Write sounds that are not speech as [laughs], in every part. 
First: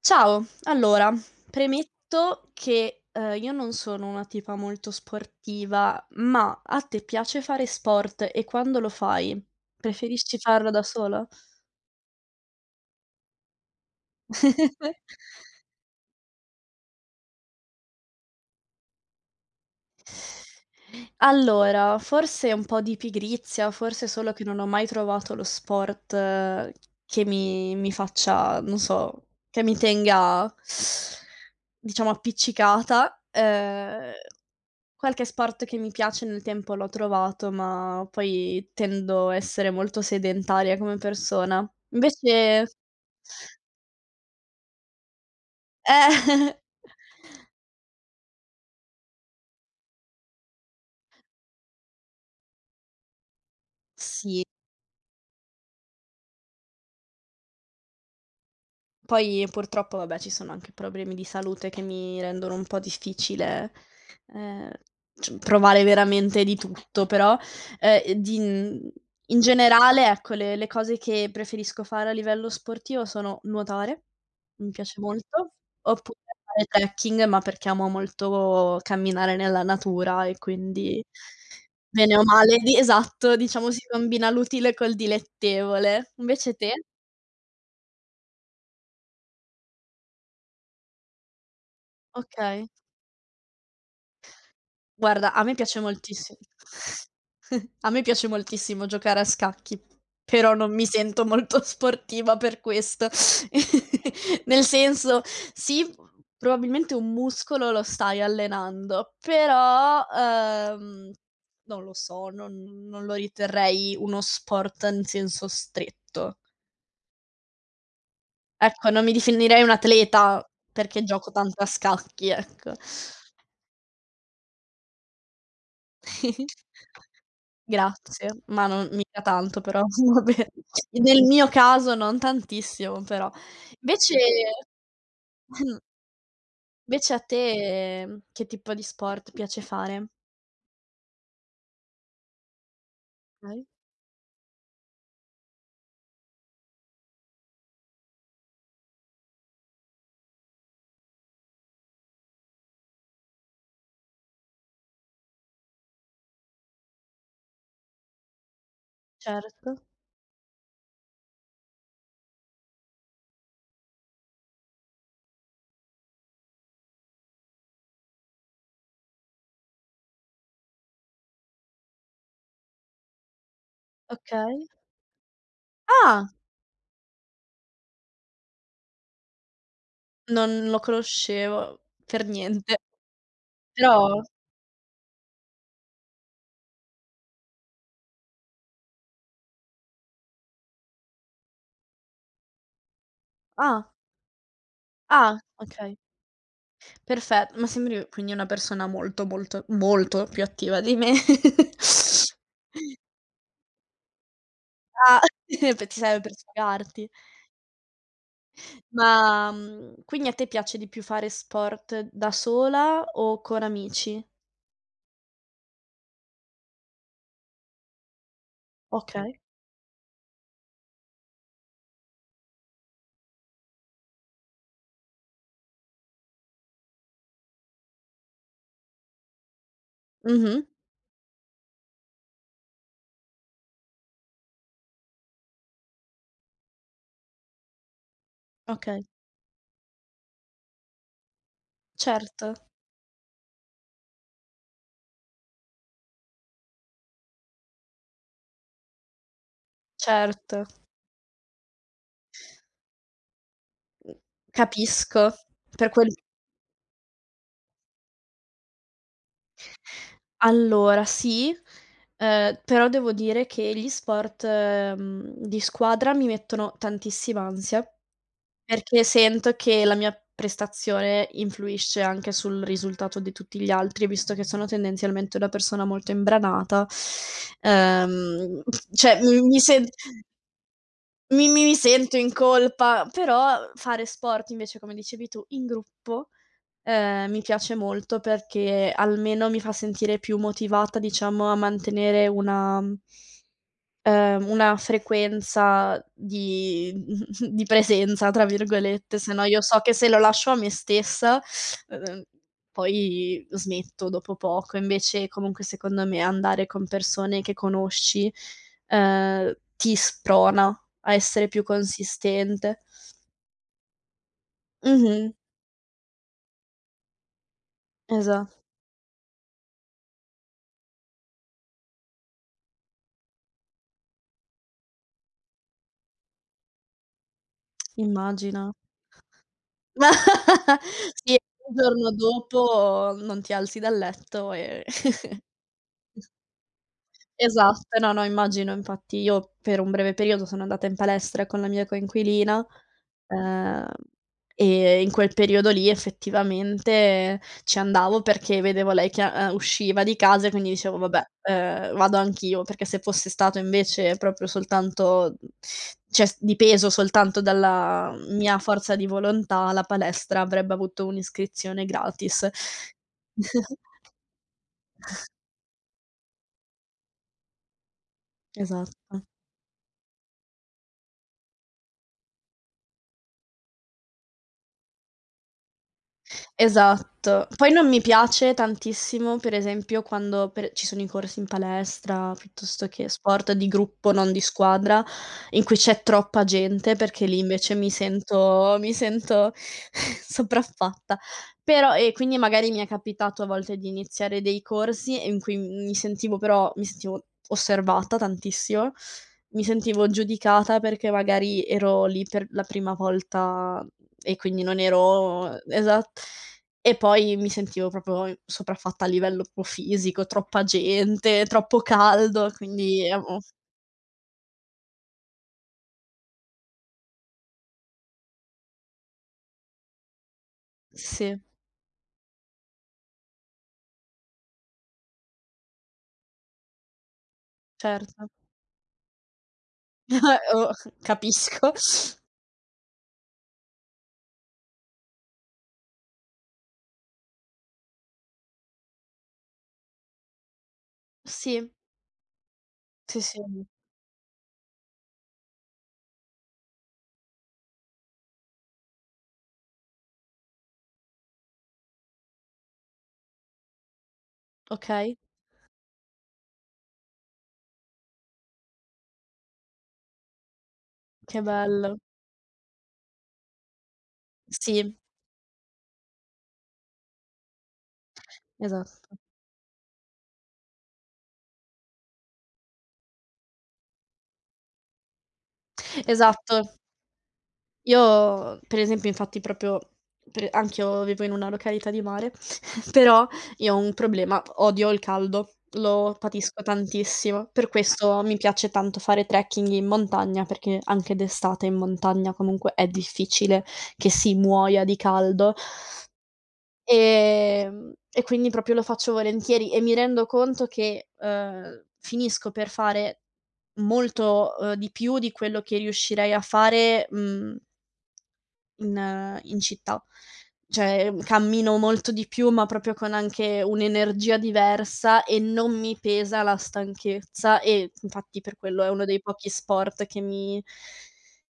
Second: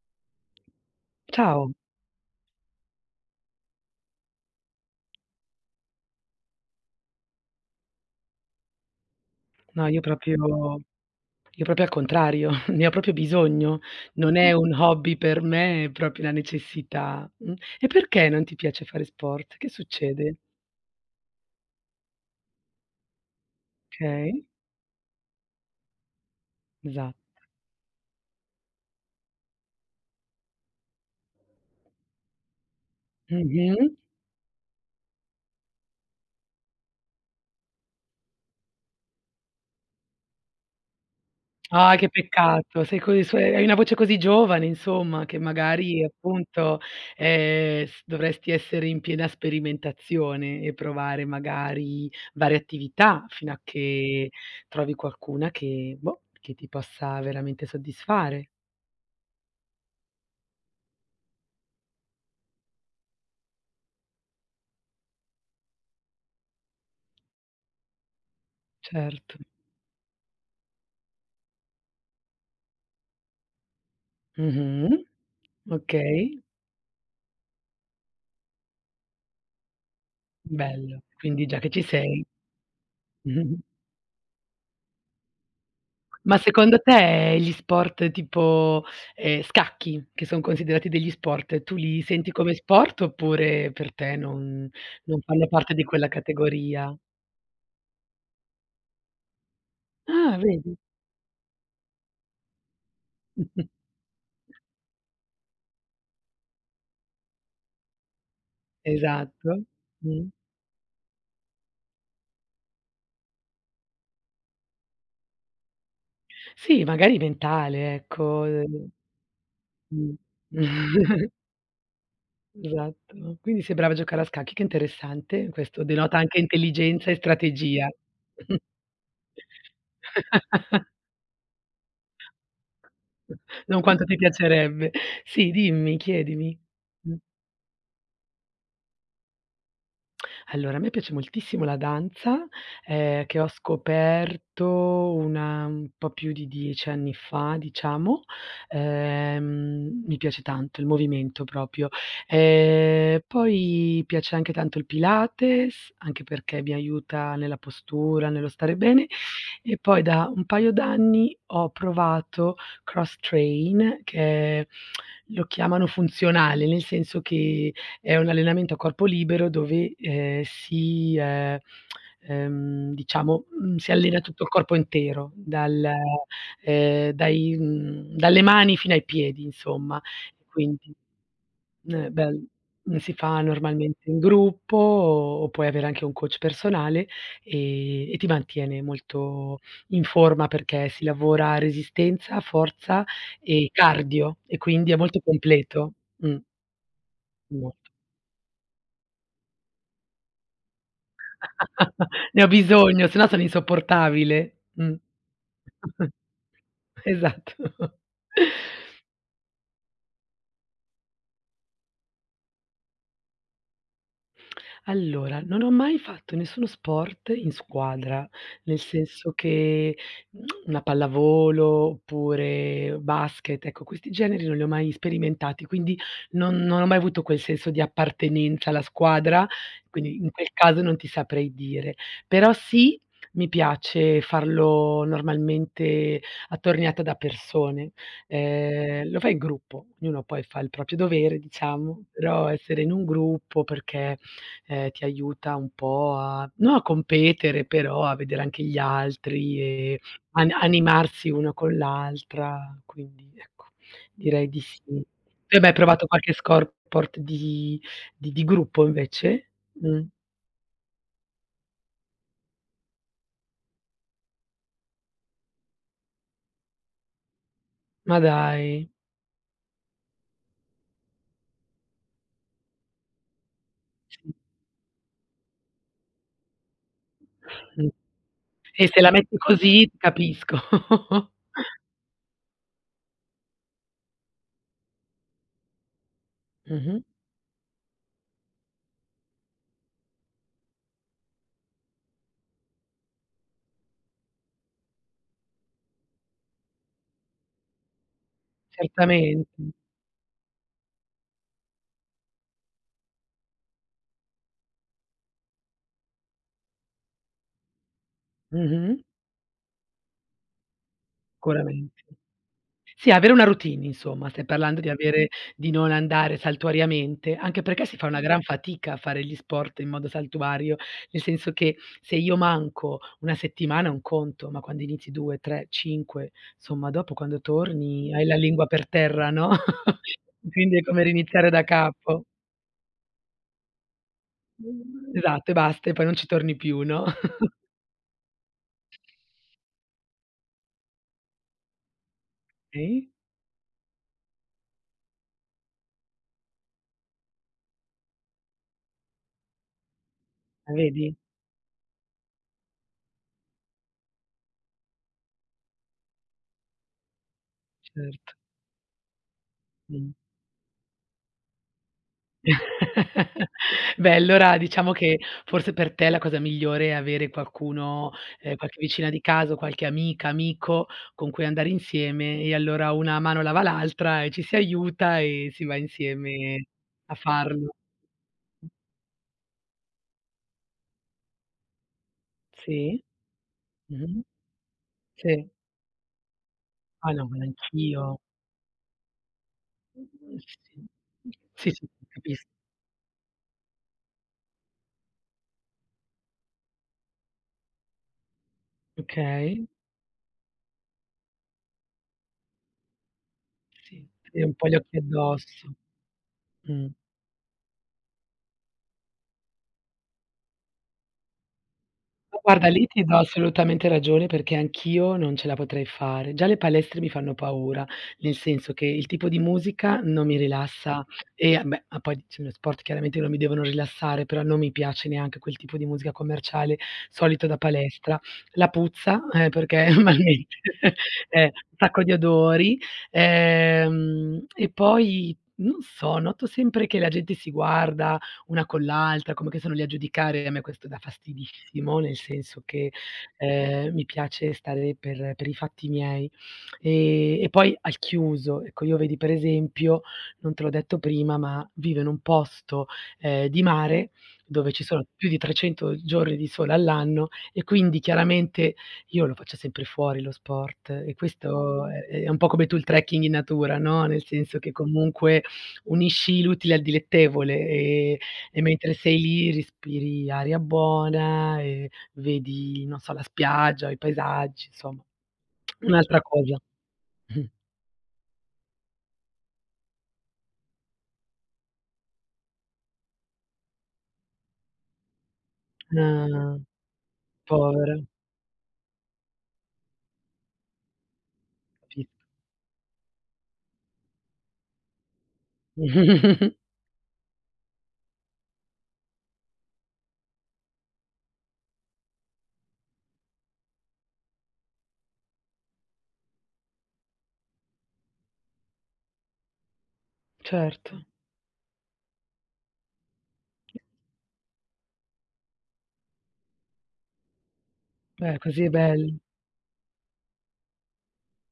Ciao, allora, Ciao. premetto che, io non sono una tipa molto sportiva, ma a te piace fare sport e quando lo fai, No, io proprio preferisci farlo da sola? io proprio al contrario, [laughs] ne ho proprio bisogno. Non è un [laughs] hobby per me, è proprio una necessità. Mh. E perché non ti piace fare sport? Che succede? Allora, forse un po' di pigrizia, forse solo Okay, che non ho mai trovato lo sport esa che mi faccia, non so, che mi tenga diciamo appiccicata, mh-mh. Qualche sport che mi piace nel tempo l'ho trovato, ma poi tendo a essere molto sedentaria come persona. Ah, che Invece peccato, sei così su hai una voce così giovane insomma, che magari eh! [laughs] appunto, s dovresti essere in piena sperimentazione e provare magari varie attività fino a che Sì, trovi qualcuna che, boh, che ti possa veramente soddisfare. poi purtroppo, vabbè, ci sono anche problemi di salute che mi rendono un po' difficile, ehm, c provare veramente di tutto, però, ehm, di mhmm, Certo. in generale, ecco, le cose che preferisco fare a livello sportivo sono nuotare, mi piace Mh-mh. molto, oppure Okay, fare trekking, ma perché amo molto camminare nella natura e bello. quindi Quindi già che ci bene sei. o male di esatto, diciamo si combina l'utile col dilettevole. Ma Invece te? secondo te gli sport tipo, scacchi, che son considerati degli sport, tu li senti come Okay. sport oppure per te non Guarda, a fanno me parte piace di quella moltissi categoria? [laughs] a me piace moltissimo giocare a scacchi, Ah, però non vedi? mi sento molto [laughs] sportiva per questo. [laughs] [laughs] Nel senso, sì, probabilmente un muscolo lo stai allenando, Esatto. però, Mh. Non lo so, non lo riterrei uno sport in senso stretto. Sì, magari mentale, ecco, Ecco, non mi definirei un mh. atleta perché [laughs] gioco tanto a scacchi, ecco. Esatto. Quindi sei brava a giocare a scacchi, che interessante. Questo denota anche [laughs] intelligenza e strategia. Grazie, ma non mica tanto però, [laughs] vabbè. [laughs] Nel mio caso non tantissimo però. Non quanto Invece ti piacerebbe. Sì, [clears throat] mh, dimmi, chiedimi. Mh. invece a te, che tipo di sport piace fare? Allora, a me piace moltissimo la danza, che ho Okay. scoperto una un po' più di 10 anni fa, diciamo. Mi piace tanto il movimento proprio. Poi piace anche tanto il Pilates, anche perché mi aiuta nella postura, nello stare bene, Certo, e poi da un paio d'anni ho provato cross train che lo chiamano funzionale, nel senso che è un allenamento a corpo libero dove, diciamo, si allena tutto il okay. corpo intero, Ah, dalle mani fino ai piedi insomma. non lo Quindi, conoscevo ehm, per bel niente, si fa normalmente in però gruppo o puoi avere anche un coach personale, E ti mantiene molto in forma perché si lavora resistenza, forza e ah, cardio e quindi è molto ah, completo. okay, perfe ma mh. sembri quindi una persona molto, molto, molto più attiva di me. [laughs] [laughs] Ne ho bisogno, se no sono insopportabile. Mh. Ah, p ti [laughs] serve per sfogarti. Esatto. [laughs] Ma, quindi a te piace di più fare sport da sola o con amici? Allora, non ho mai fatto nessuno sport in squadra, nel senso Okay. che mm, una pallavolo oppure basket, ecco questi generi non li ho mai sperimentati, quindi non ho mai avuto quel senso di appartenenza alla squadra, quindi in quel Mh-mh. caso non ti saprei dire. Però sì, mi piace farlo normalmente attorniata da persone. Okay. Lo fai in gruppo, ognuno poi fa il proprio dovere diciamo, Certo, però essere in un gruppo perché ti aiuta un po' a non a competere, però a vedere anche gli altri e an certo. animarsi uno con l'altra, quindi ecco, Mh, direi di sì. capisco. Tu hai mai Per provato quel qualche sport di gruppo invece? Allora sì, però devo dire che gli sport, di squadra mi mettono tantissima ansia. Ma dai. Perché sento che la mia prestazione influisce anche sul risultato di tutti gli altri, Sì, visto che sono tendenzialmente una persona molto imbranata, mh. ehm, E se la cioè metti mi mi sen così ti capisco. [laughs] mi sento in colpa, però fare sport invece, come dicevi tu, in gruppo, Mh-mh, mi piace molto perché almeno mi fa sentire più motivata, diciamo, a mantenere una frequenza di [laughs] di "presenza" tra virgolette, se no certamente. io so che se lo lascio a me stessa, uhm, poi smetto dopo poco. Invece comunque secondo me andare con persone che conosci, Mh-mh, ti sprona a essere più sicuramente. consistente. Sì, avere una routine insomma, stai parlando Mh-mh, di non andare saltuariamente, anche perché si fa una gran esa fatica a fare gli sport in modo saltuario, nel senso che se io manco una settimana è un conto, ma quando inizi 2, 3, 5, insomma dopo quando torni hai la lingua immagino. per terra, no. [laughs] Quindi è [laughs] come Sì, il riniziare da giorno capo. dopo non ti alzi dal letto e [laughs] Esatto e basta, e poi non ci torni più, no. [laughs] Esatto, no, no, immagino. Infatti io per un breve periodo sono andata in palestra con la mia coinquilina, Okay, ehm, e in quel periodo lì effettivamente ci andavo perché vedevo lei che, usciva di casa e quindi ah dicevo: vedi? "Vabbè, vado anch'io", perché se fosse stato invece proprio soltanto cioè s dipeso soltanto dalla Certo, mia forza di volontà, la mh. palestra avrebbe avuto un'iscrizione gratis. [laughs] [laughs] Beh, allora diciamo che forse per te la cosa migliore è avere qualcuno, qualche vicina di Esatto. casa o qualche amica, amico con cui andare insieme e allora una mano lava l'altra e ci si aiuta e si va insieme a Esatto. farlo. Poi non mi piace tantissimo, per esempio, quando per ci sono i corsi in palestra, piuttosto Sì. che sport di gruppo, Mh-mh. non di squadra, Sì. in cui c'è troppa gente, Ah no, perché ma lì invece anch'io. Mi sento [laughs] sopraffatta. Sì. Sì, sì, Però e quindi capisco. magari mi è capitato a volte di iniziare dei corsi in cui mi sentivo osservata tantissimo, mi Okay. sentivo giudicata perché magari ero lì per la prima volta Sì, e avere un quindi po' gli non occhi ero addosso. esat Mh. e poi mi sentivo proprio i sopraffatta a livello proprio fisico, troppa gente, troppo Ma caldo, guarda, lì ti quindi do avevo assolutamente ragione perché anch'io non ce la potrei fare. Già le palestre mi fanno paura, nel senso che il tipo di musica non mi rilassa sì, e a beh, ma poi sono sport chiaramente non mi devono rilassare, però non mi piace neanche quel tipo di musica commerciale solito da palestra. certo. La puzza, perché [laughs] [laughs] banalmente, Oh, capisco. un sacco di odori, e poi non so, noto sempre che la gente si guarda, una con l'altra, come che sono lì a giudicare, a me questo dà Sì, fastidissimo, nel senso che, sì, sì, mi piace stare per i fatti miei. E poi al chiuso, ecco, io vedi per esempio, non te l'ho detto prima, ma vivo in un posto, di mare, dove ci sono okay, più di 300 giorni di sole all'anno e quindi chiaramente io lo faccio sempre fuori lo sport e che questo bello. è un po' come tu il trekking in natura, no, nel senso che Sì, comunque unisci l'utile al dilettevole, e mentre esatto. sei lì respiri aria buona e vedi, non so, la spiaggia, i paesaggi, insomma, un'altra cosa. Esatto. [laughs] Io per esempio infatti proprio pre anch'io vivo in una località di mare, [laughs] però io ho un problema, odio il caldo, lo Ah, patisco tantissimo. Per povera, questo mi piace tanto fare trekking in montagna, perché anche d'estate in capisco. montagna comunque è difficile che si muoia di caldo. [laughs] E quindi proprio lo faccio volentieri e mi rendo conto che, finisco per fare molto, di più di quello che riuscirei a fare, mhmm in in città. Certo. Cioè, cammino molto di più, ma proprio con anche un'energia diversa e non mi pesa la stanchezza e Beh, infatti per così è quello è uno bello. dei pochi sport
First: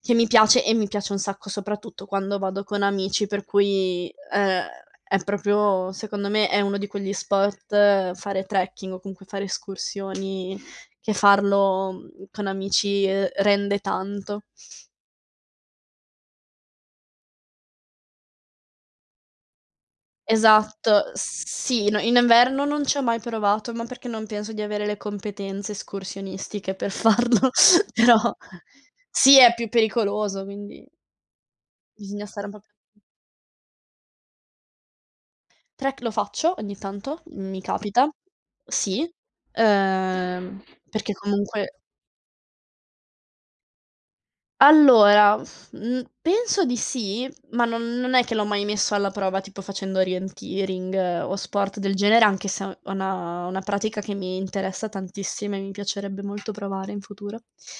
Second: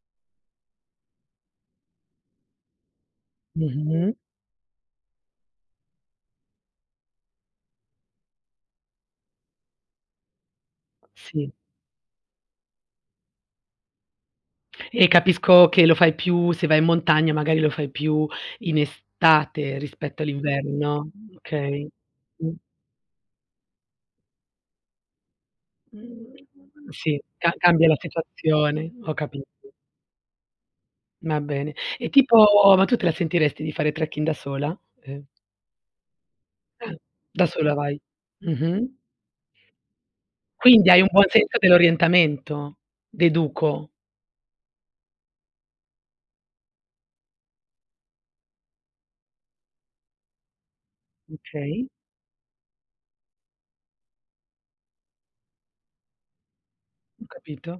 che mi piace e mi piace un sacco soprattutto quando vado con amici, per cui, Mh-mh. È proprio secondo me è uno di quegli sport fare trekking o comunque fare escursioni, che Sì. farlo, con amici, rende tanto. E capisco che lo fai più se vai in montagna magari lo fai più in estate rispetto all'inverno, no? Esatto, Okay. sì, no, in Mh, inverno non ci ho mai provato, ma perché non penso di avere le competenze mhmm, escursionistiche per sì, farlo, ca cambia [laughs] la però situazione, ho sì, capito. è più pericoloso, quindi Va bene. E bisogna tipo stare un po' più ma tu te la sentiresti di fare trekking da sola? Ehm, trek lo faccio ogni ah, tanto, da mi sola vai. capita, Mh-mh. sì, ehm, Quindi hai un perché buon senso comunque dell'orientamento, deduco. Allora, penso di sì, ma non è che l'ho mai messo alla prova, tipo facendo orienteering o sport Okay, del genere, anche se è una pratica che mi interessa tantissimo e mi piacerebbe molto provare in ho futuro. capito.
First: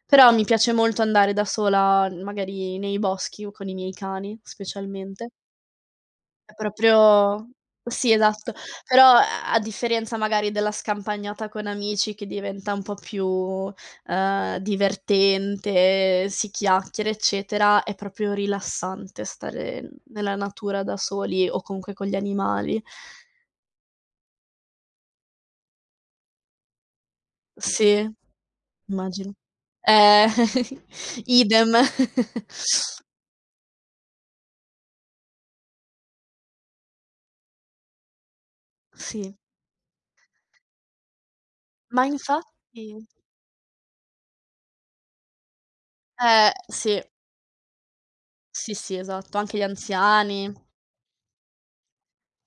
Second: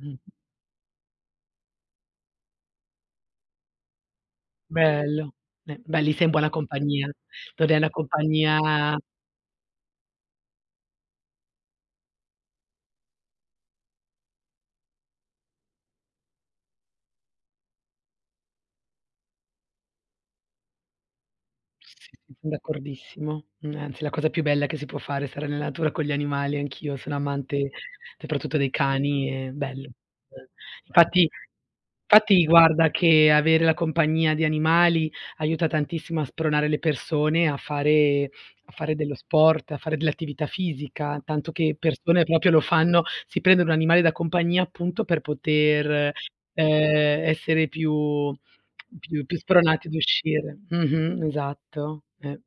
Mh. Però mi piace molto andare da sola, magari nei boschi o con i miei cani specialmente. Bello. Beh, lì sei in buona È compagnia. proprio Non è una sì, esatto. compagnia. Però a differenza magari della scampagnata con amici che diventa un po' più, divertente, si chiacchiera, eccetera, è proprio rilassante stare nella natura da soli o comunque Sì, con gli sì, son animali. d'accordissimo. Mhmm, anzi la cosa più bella che si può fare è stare nella natura con gli animali, anch'io sono amante Sì, soprattutto dei cani, immagino. è bello. Eh, Eh. [laughs] Infatti idem. infatti guarda che avere la compagnia di animali aiuta tantissimo a spronare le persone a fare dello Sì, sport, a fare dell'attività fisica, tanto che ma persone proprio lo infatti fanno si prendono un animale da compagnia appunto per poter, sì, essere più sì, sì, più più esatto, anche gli spronati ad anziani, uscire. Mh-mh, esatto, eh.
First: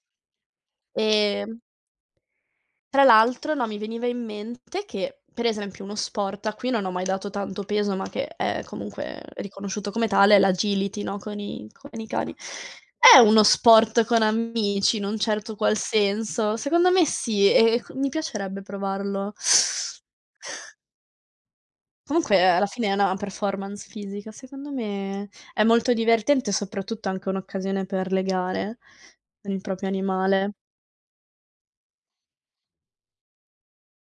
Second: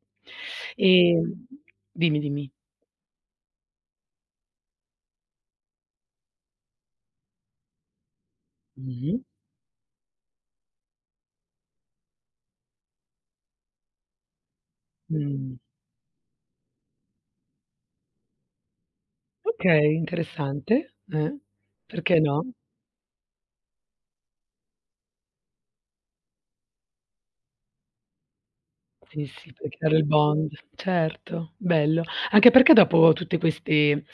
Ehm ehm Dimmi, dimmi. Tra l'altro, no, mi veniva in mente che, per esempio, uno sport a cui non ho mai dato tanto peso, ma che è Mh-mh. comunque riconosciuto come tale, è l'agility, no, con i cani. È uno sport con amici, in un certo Mh. qual senso. Secondo me sì, e c mi piacerebbe provarlo. Okay, interessante. Perché Comunque no? alla fine è una performance fisica. Secondo me è molto divertente, soprattutto anche un'occasione per legare Sì, sì, con il per proprio creare il bond. animale. Certo, bello. Anche perché dopo tutte queste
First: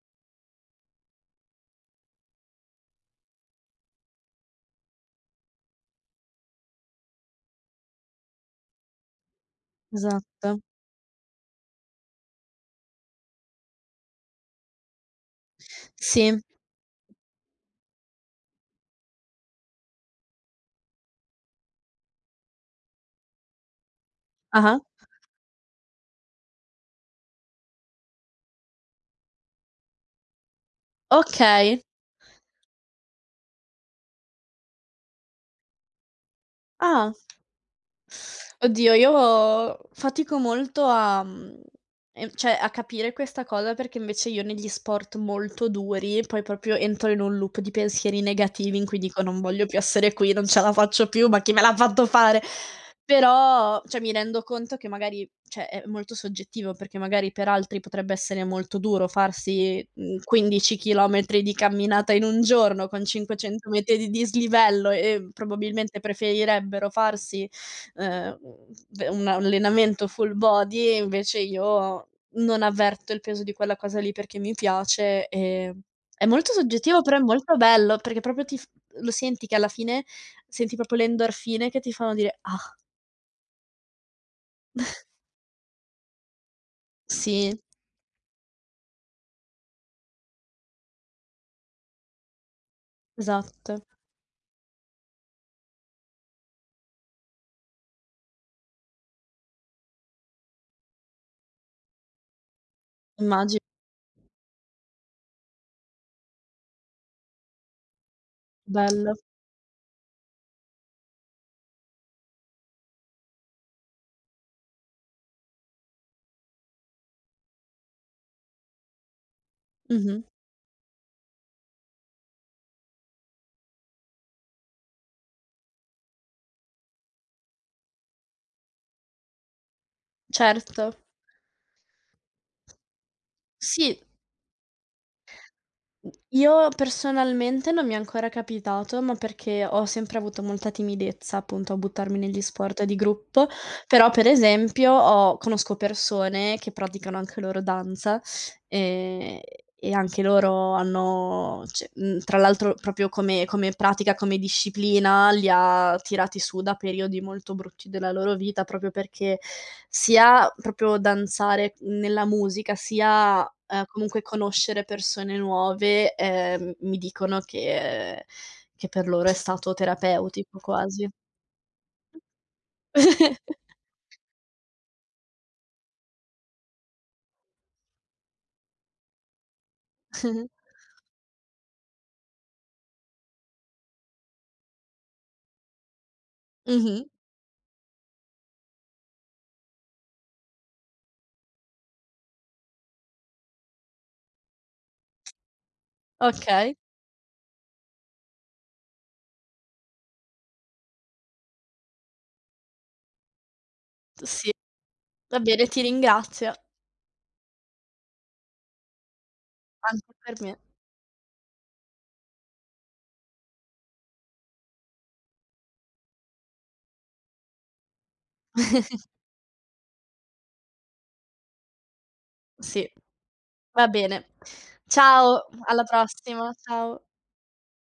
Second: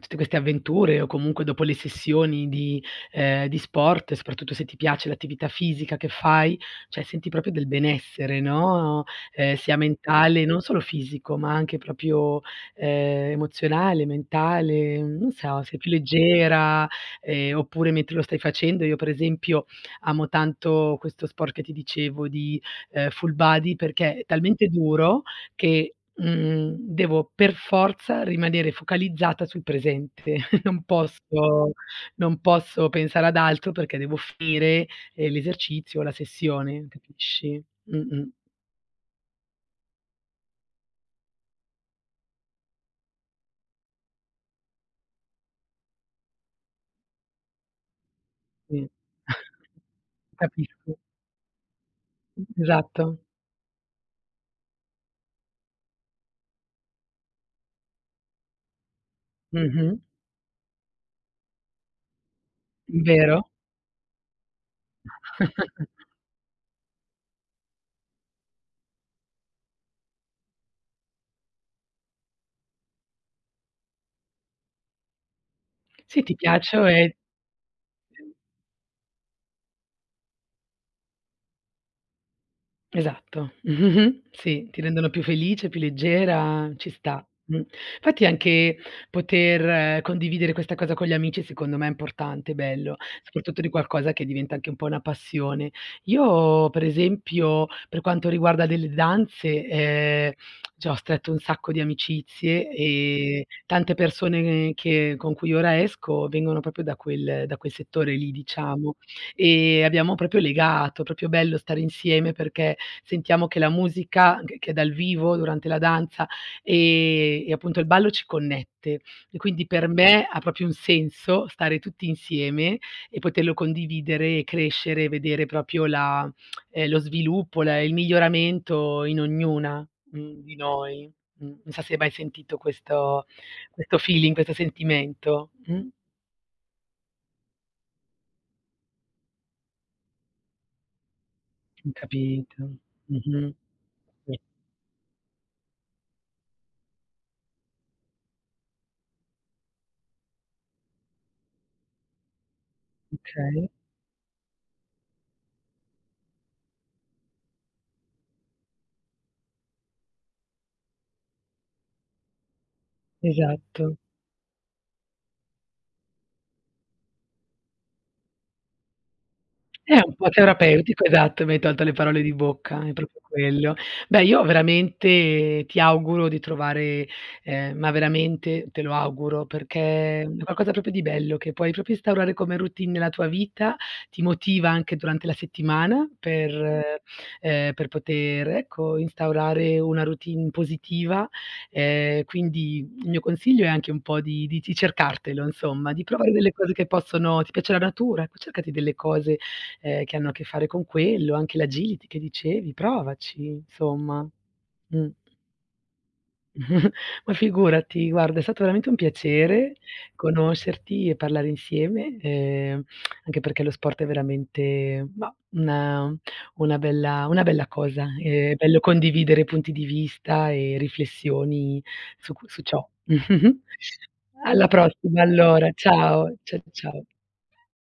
tutte queste avventure o comunque dopo le sessioni di sport, soprattutto se ti piace l'attività fisica che fai, cioè senti proprio del benessere, no, sia mentale, non Esatto. solo fisico, ma anche proprio, emozionale, mentale, non so, sei più Sì. leggera, oppure mentre lo stai facendo. Io per esempio amo tanto questo sport che ti dicevo di full body perché è talmente Ah-ah. duro che, devo per forza rimanere focalizzata sul presente. [laughs] Non posso Okay. non posso pensare ad altro perché devo finire, l'esercizio o la sessione, Ah. capisci? Mh-mh, Oddio, io fatico molto a cioè a capire questa cosa perché invece io negli sport molto duri, poi proprio entro in un loop di pensieri negativi sì. in cui dico: "Non voglio più [laughs] essere qui, non ce la Capisco. faccio più, ma chi me l'ha fatto fare?" Esatto. Però, mi rendo conto che magari cioè è molto soggettivo, perché magari per altri potrebbe essere molto duro farsi, Mh-mh. 15 chilometri di camminata in un giorno con Vero? 500 metri di dislivello e [laughs] probabilmente preferirebbero farsi ehm, v un allenamento full body e invece io non avverto il peso di quella cosa lì perché mi piace, Sì, è ti molto piaccio soggettivo e. però è molto bello perché proprio ti f lo senti che alla fine senti proprio le endorfine che ti fanno dire: "Ah, Esatto. [laughs] Mh-mh-mh. Sì, ti rendono più felice, più leggera, ci sta. Mh. sì, Infatti anche poter condividere questa cosa con gli amici secondo me è importante, bello, soprattutto di esatto." qualcosa che diventa anche un po' una passione. Io per esempio, per quanto riguarda delle danze, cioè ho stretto un sacco di amicizie e Immagi tante persone che con cui ora esco vengono proprio da quel settore lì, diciamo. bello. E abbiamo proprio legato, proprio bello stare insieme perché sentiamo che la musica, che è dal vivo durante la danza, e appunto il ballo ci connette. E quindi per Mh-mh. me ha proprio un senso stare tutti insieme e poterlo condividere e crescere e vedere proprio la lo sviluppo, la il miglioramento in ognuna, di Certo. noi. Non so se hai mai sentito questo Sì. feeling, questo sentimento. Mh? Io personalmente non mi è ancora capitato, ma perché ho sempre avuto molta timidezza, appunto, a Ho buttarmi negli capito. sport di gruppo, Mh-mh. però per Sì, esempio ho conosco persone che praticano anche loro danza Ehm, e anche loro hanno tra l'altro proprio okay. come pratica, come disciplina, li ha tirati su da periodi molto brutti della loro vita, proprio perché sia proprio danzare nella musica, sia, Esatto. comunque conoscere persone nuove, mi dicono che per loro è stato È un po' terapeutico terapeutico, quasi. esatto, mi hai tolto le parole di bocca, è proprio quello. [laughs] Beh, io veramente ti auguro di trovare ma veramente te lo auguro, perché è Mh-mh. qualcosa proprio di bello che puoi proprio instaurare come routine nella tua vita, ti motiva anche durante la settimana per Mh-mh. ehm, per poter, ecco, instaurare una routine positiva. Quindi il mio consiglio è anche un po' di cercartelo insomma, di provare delle cose Okay, che possono ti piace la natura, ecco cercati delle cose che hanno a che fare con quello, anche l'agility che dicevi, provaci insomma. sì, Mh. va bene, ti ringrazio. [laughs] Ma figurati, guarda è stato veramente un piacere Anche per me. conoscerti e parlare insieme, anche perché lo sport è veramente, mah, una bella cosa. È bello condividere punti di vista e riflessioni su ciò. Sì, [laughs] va bene. Alla prossima Ciao, allora, alla ciao, prossima. Ciao. ciao.